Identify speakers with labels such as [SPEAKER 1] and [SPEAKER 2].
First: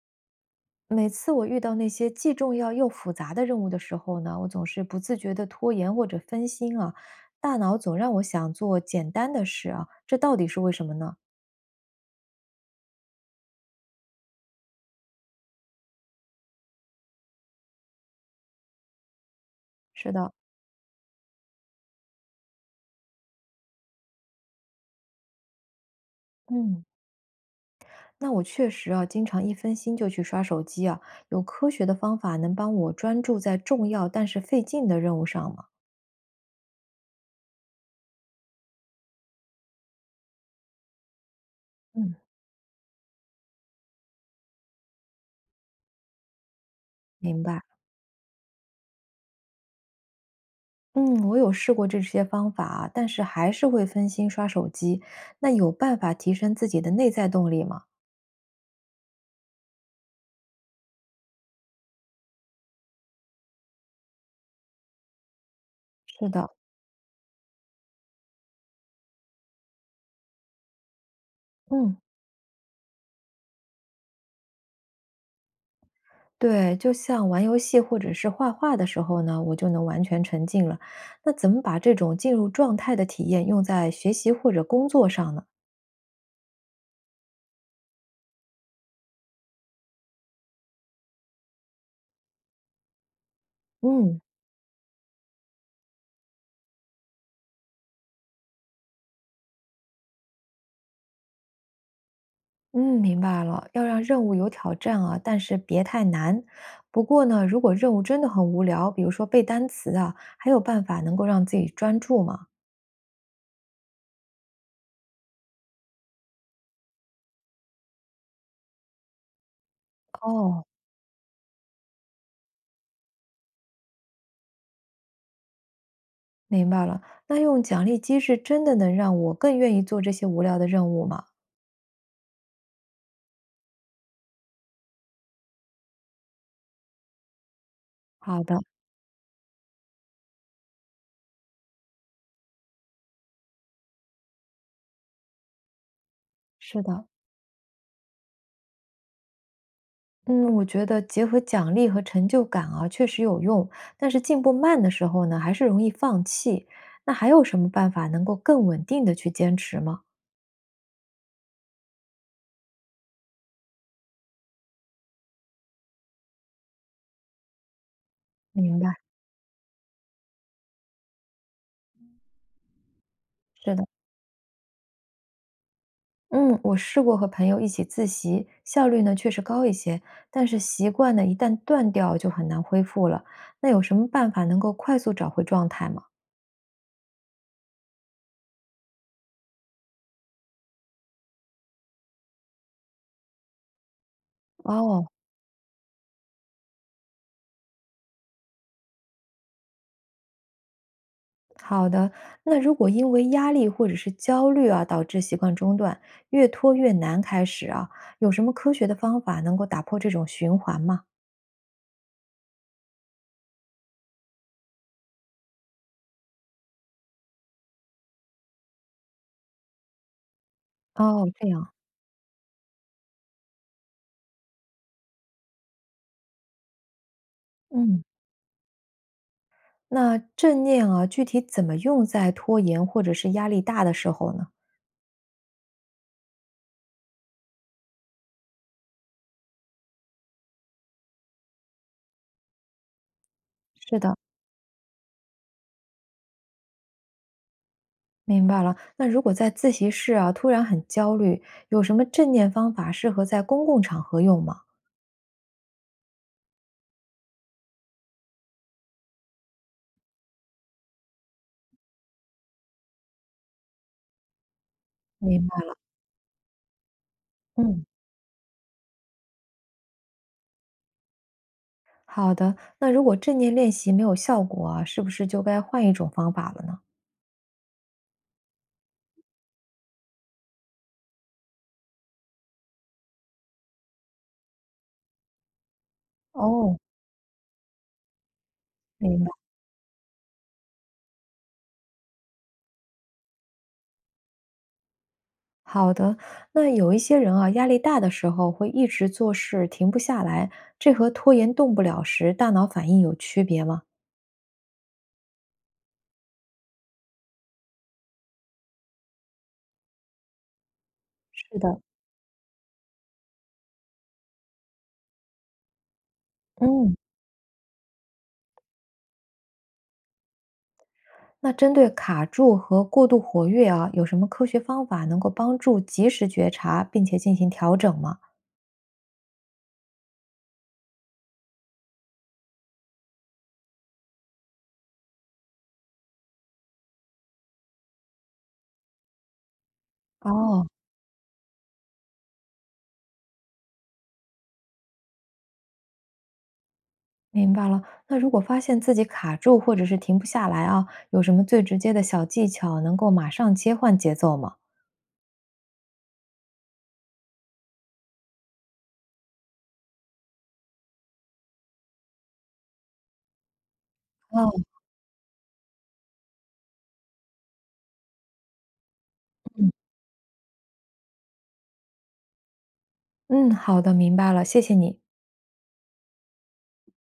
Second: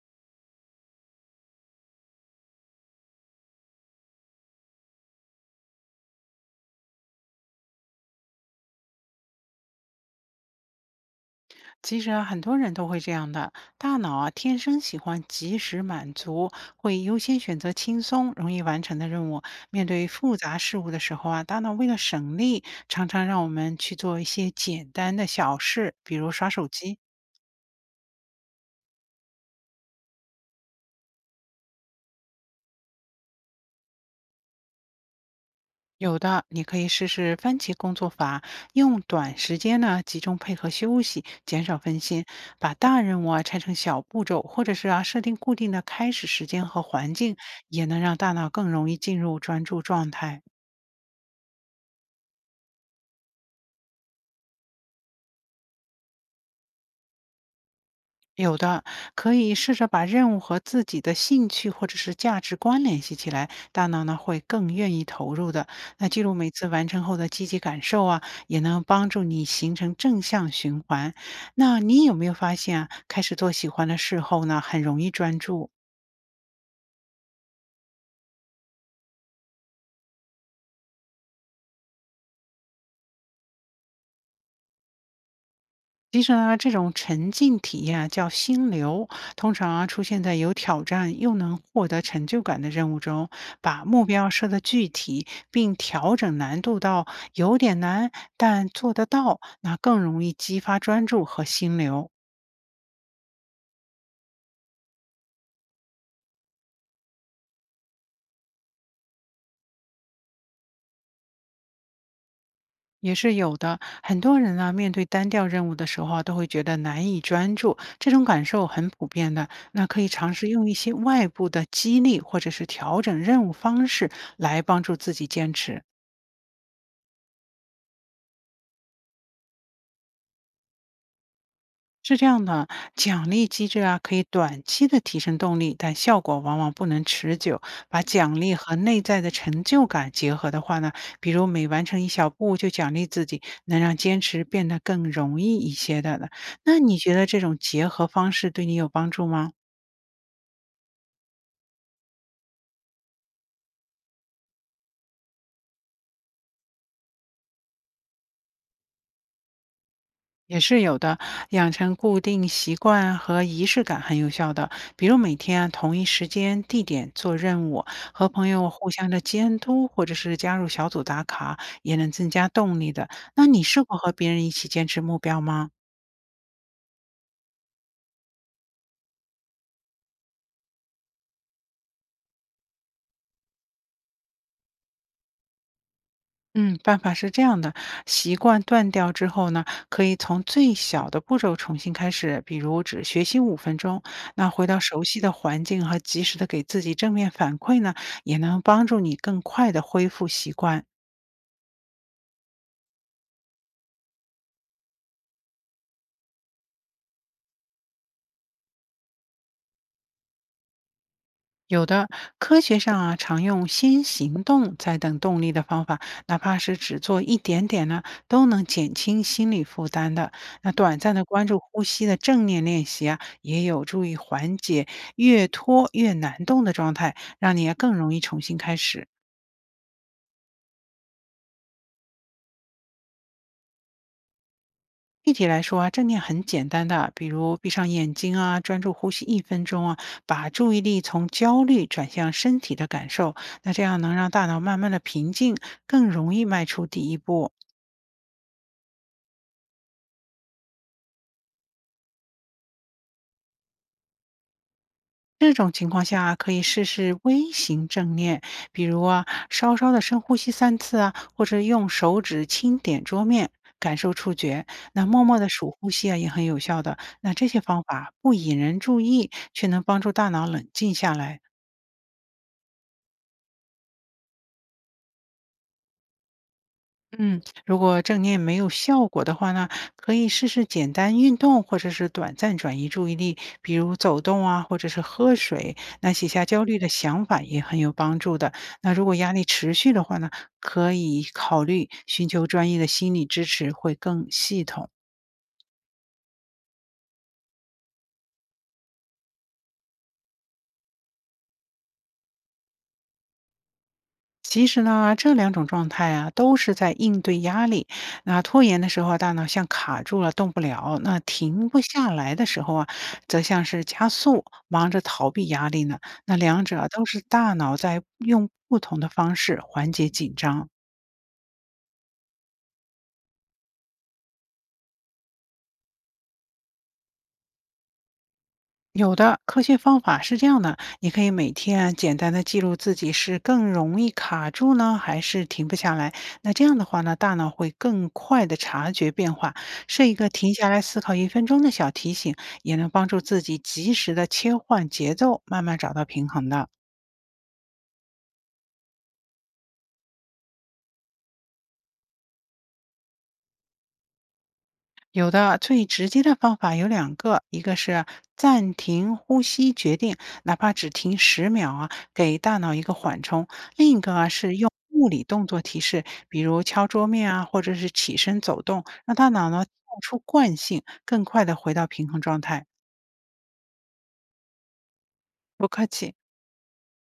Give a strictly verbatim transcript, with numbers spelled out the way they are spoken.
[SPEAKER 1] 每次我遇到那些既重要又复杂的任务的时候呢，我总是不自觉的拖延或者分心啊，大脑总让我想做简单的事啊，这到底是为什么呢？
[SPEAKER 2] 其实啊，很多人都会这样的。大脑啊，天生喜欢及时满足，会优先选择轻松、容易完成的任务。面对
[SPEAKER 1] 是的。
[SPEAKER 2] 复杂事物的时候啊，大脑为了省力，常常让我们去做一些简单的小事，比如刷手
[SPEAKER 1] 嗯。
[SPEAKER 2] 机。
[SPEAKER 1] 那我确实啊，经常一分心就去刷手机啊，有科学的方法能帮我专注在重要但是费劲的任务上吗？
[SPEAKER 2] 有的，你可以试试番茄工作法，用短时间呢集中配合休息，减少分
[SPEAKER 1] 嗯，
[SPEAKER 2] 心。把大任务啊拆成小步骤，或者是啊设定固定的开始时间和环境，
[SPEAKER 1] 明白。
[SPEAKER 2] 也能让大脑更容易进入专注状态。
[SPEAKER 1] 嗯，我有试过这些方法啊，但是还是会分心刷手机。那有办法提升自己的内在动力吗？
[SPEAKER 2] 有的，可以试着把任务和自己的兴趣或者是价值观联系起来，大脑呢会更愿意投入的。那记
[SPEAKER 1] 是
[SPEAKER 2] 录每
[SPEAKER 1] 的。
[SPEAKER 2] 次完成后的积极感受啊，也能帮助你形成正向循环。那
[SPEAKER 1] 嗯。
[SPEAKER 2] 你有没有发现啊，开始做喜欢的事后呢，很容易专注？
[SPEAKER 1] 对，就像玩游戏或者是画画的时候呢，我就能完全沉浸了。那怎么把这种进入状态的体验用在学习或者工作上呢？
[SPEAKER 2] 其实呢，这种沉浸体验啊叫心流，通常啊出现在有挑战又能获得成就感的任务中，把目
[SPEAKER 1] 嗯。
[SPEAKER 2] 标设得具体，并调整难度到有点难但做得到，那更容易激发专注和心流。
[SPEAKER 1] 嗯，明白了，要让任务有挑战啊，但是别太难。不过呢，如果任务真的很无聊，比如说背单词啊，还有办法能够让自己专注吗？
[SPEAKER 2] 也是有的，很多人呢面对单调任务的时候啊，都会觉得难以专注，这种感受很普遍的。那可以尝试
[SPEAKER 1] 哦，
[SPEAKER 2] 用一些外部的激励或者是调整任务方式来帮助自己坚持。
[SPEAKER 1] 明白了。那用奖励机制真的能让我更愿意做这些无聊的任务吗？
[SPEAKER 2] 是这样的，奖励机制啊，可以短期的提升动力，但效果往往不能持久。把奖
[SPEAKER 1] 好
[SPEAKER 2] 励
[SPEAKER 1] 的。
[SPEAKER 2] 和内在的成就感结合的话呢，比如每完成一小步就奖励自己，能让坚持变得更容易一些的了。那
[SPEAKER 1] 是
[SPEAKER 2] 你
[SPEAKER 1] 的。
[SPEAKER 2] 觉得这种结合方式对你有帮助吗？
[SPEAKER 1] 嗯，我觉得结合奖励和成就感啊，确实有用。但是进步慢的时候呢，还是容易放弃。那还有什么办法能够更稳定的去坚持吗？
[SPEAKER 2] 也是有的，养成固定习惯和仪式感很有效的。比如每天啊同一时间、地点做任务，和朋友
[SPEAKER 1] 明
[SPEAKER 2] 互
[SPEAKER 1] 白。
[SPEAKER 2] 相的监督，或者是加入小组打卡，也能增加动力的。那你
[SPEAKER 1] 是
[SPEAKER 2] 试
[SPEAKER 1] 的。
[SPEAKER 2] 过和别人一起坚持目标吗？
[SPEAKER 1] 嗯，我试过和朋友一起自习，效率呢确实高一些，但是习惯呢一旦断掉就很难恢复了。那有什么办法能够快速找回状态吗？
[SPEAKER 2] 嗯，办法是这样的：习惯断掉之后呢，可以从最小的步骤重新开始，比如只学习五分钟。那回到熟
[SPEAKER 1] 哦，
[SPEAKER 2] 悉的环境和及时的给自己正面反馈呢，也能帮助你更快的恢复习惯。
[SPEAKER 1] 好的。那如果因为压力或者是焦虑啊，导致习惯中断，越拖越难开始啊，有什么科学的方法能够打破这种循环吗？
[SPEAKER 2] 有的科学上啊，常用先行动再等动力的方法，哪怕是只做一点点呢，都能减轻心理负担的。那短暂的
[SPEAKER 1] 哦，
[SPEAKER 2] 关
[SPEAKER 1] 这
[SPEAKER 2] 注
[SPEAKER 1] 样。
[SPEAKER 2] 呼吸的正念练习啊，也有助于缓解越拖越难动的状态，让你啊更
[SPEAKER 1] 嗯。
[SPEAKER 2] 容易重新开始。
[SPEAKER 1] 那正念啊，具体怎么用在拖延或者是压力大的时候呢？
[SPEAKER 2] 具体来说啊，正念很简单的，比如闭上眼睛啊，专注呼吸一分钟啊，把注意力从焦虑转向身体的感受，那这样
[SPEAKER 1] 是
[SPEAKER 2] 能
[SPEAKER 1] 的，
[SPEAKER 2] 让大脑慢慢的平静，更容易迈出第一步。
[SPEAKER 1] 明白了。那如果在自习室啊，突然很焦虑，有什么正念方法适合在公共场合用吗？
[SPEAKER 2] 这种情况下啊可以试试微型正念，比如啊，稍稍的深呼吸三次啊，或者用手指轻点桌面，感受触觉。那默默
[SPEAKER 1] 明
[SPEAKER 2] 的
[SPEAKER 1] 白。
[SPEAKER 2] 数呼吸啊，也很有效的。那这些方
[SPEAKER 1] 嗯，
[SPEAKER 2] 法不引人注意，却能帮助大脑冷静下来。
[SPEAKER 1] 好的。那如果正念练习没有效果啊，是不是就该换一种方法了呢？
[SPEAKER 2] 嗯，如果正念没有效果的话呢，可以试试简单运动，或者是短暂转移注意力，比如走动啊，或者是喝水。那写下焦
[SPEAKER 1] 哦，
[SPEAKER 2] 虑的想法也很有帮助的。那如果
[SPEAKER 1] 明白，
[SPEAKER 2] 压力持续的话呢，可以考虑寻求专业的心理支持，会更系统。
[SPEAKER 1] 好的。那有一些人啊，压力大的时候会一直做事停不下来，这和拖延动不了时大脑反应有区别吗？
[SPEAKER 2] 其实呢，这两种状态啊，都是在应对压力。那拖延的时候，大脑像卡住了，动不了；那
[SPEAKER 1] 是
[SPEAKER 2] 停不
[SPEAKER 1] 的。
[SPEAKER 2] 下来的时候啊，则像是加速，忙着逃避压力呢。那两者啊
[SPEAKER 1] 嗯。
[SPEAKER 2] 都是大脑在用不同的方式缓解紧张。
[SPEAKER 1] 那针对卡住和过度活跃啊，有什么科学方法能够帮助及时觉察并且进行调整吗？
[SPEAKER 2] 有的科学方法是这样的，你可以每天简单的记录自己是更容易卡住呢，还是停不下来。那这样的话呢，大脑会更快的察觉变化。设一个停
[SPEAKER 1] 哦，
[SPEAKER 2] 下来思考一分钟的小提醒，也能帮助自己及时的切换节奏，慢慢找到平衡的。
[SPEAKER 1] 明白了。那如果发现自己卡住或者是停不下来啊，有什么最直接的小技巧能够马上切换节奏吗？
[SPEAKER 2] 有的最直接的方法有两个，一个是暂停呼吸决定，哪怕只停十秒啊，给大脑一个缓冲；另一个啊
[SPEAKER 1] 哦。
[SPEAKER 2] 是用物理动作提示，比如敲桌面啊，或者是起身走动，让大脑呢
[SPEAKER 1] 嗯。
[SPEAKER 2] 跳出惯性，更快的回到平衡状态。
[SPEAKER 1] 嗯，好的，明白了，谢谢你。
[SPEAKER 2] 不客气。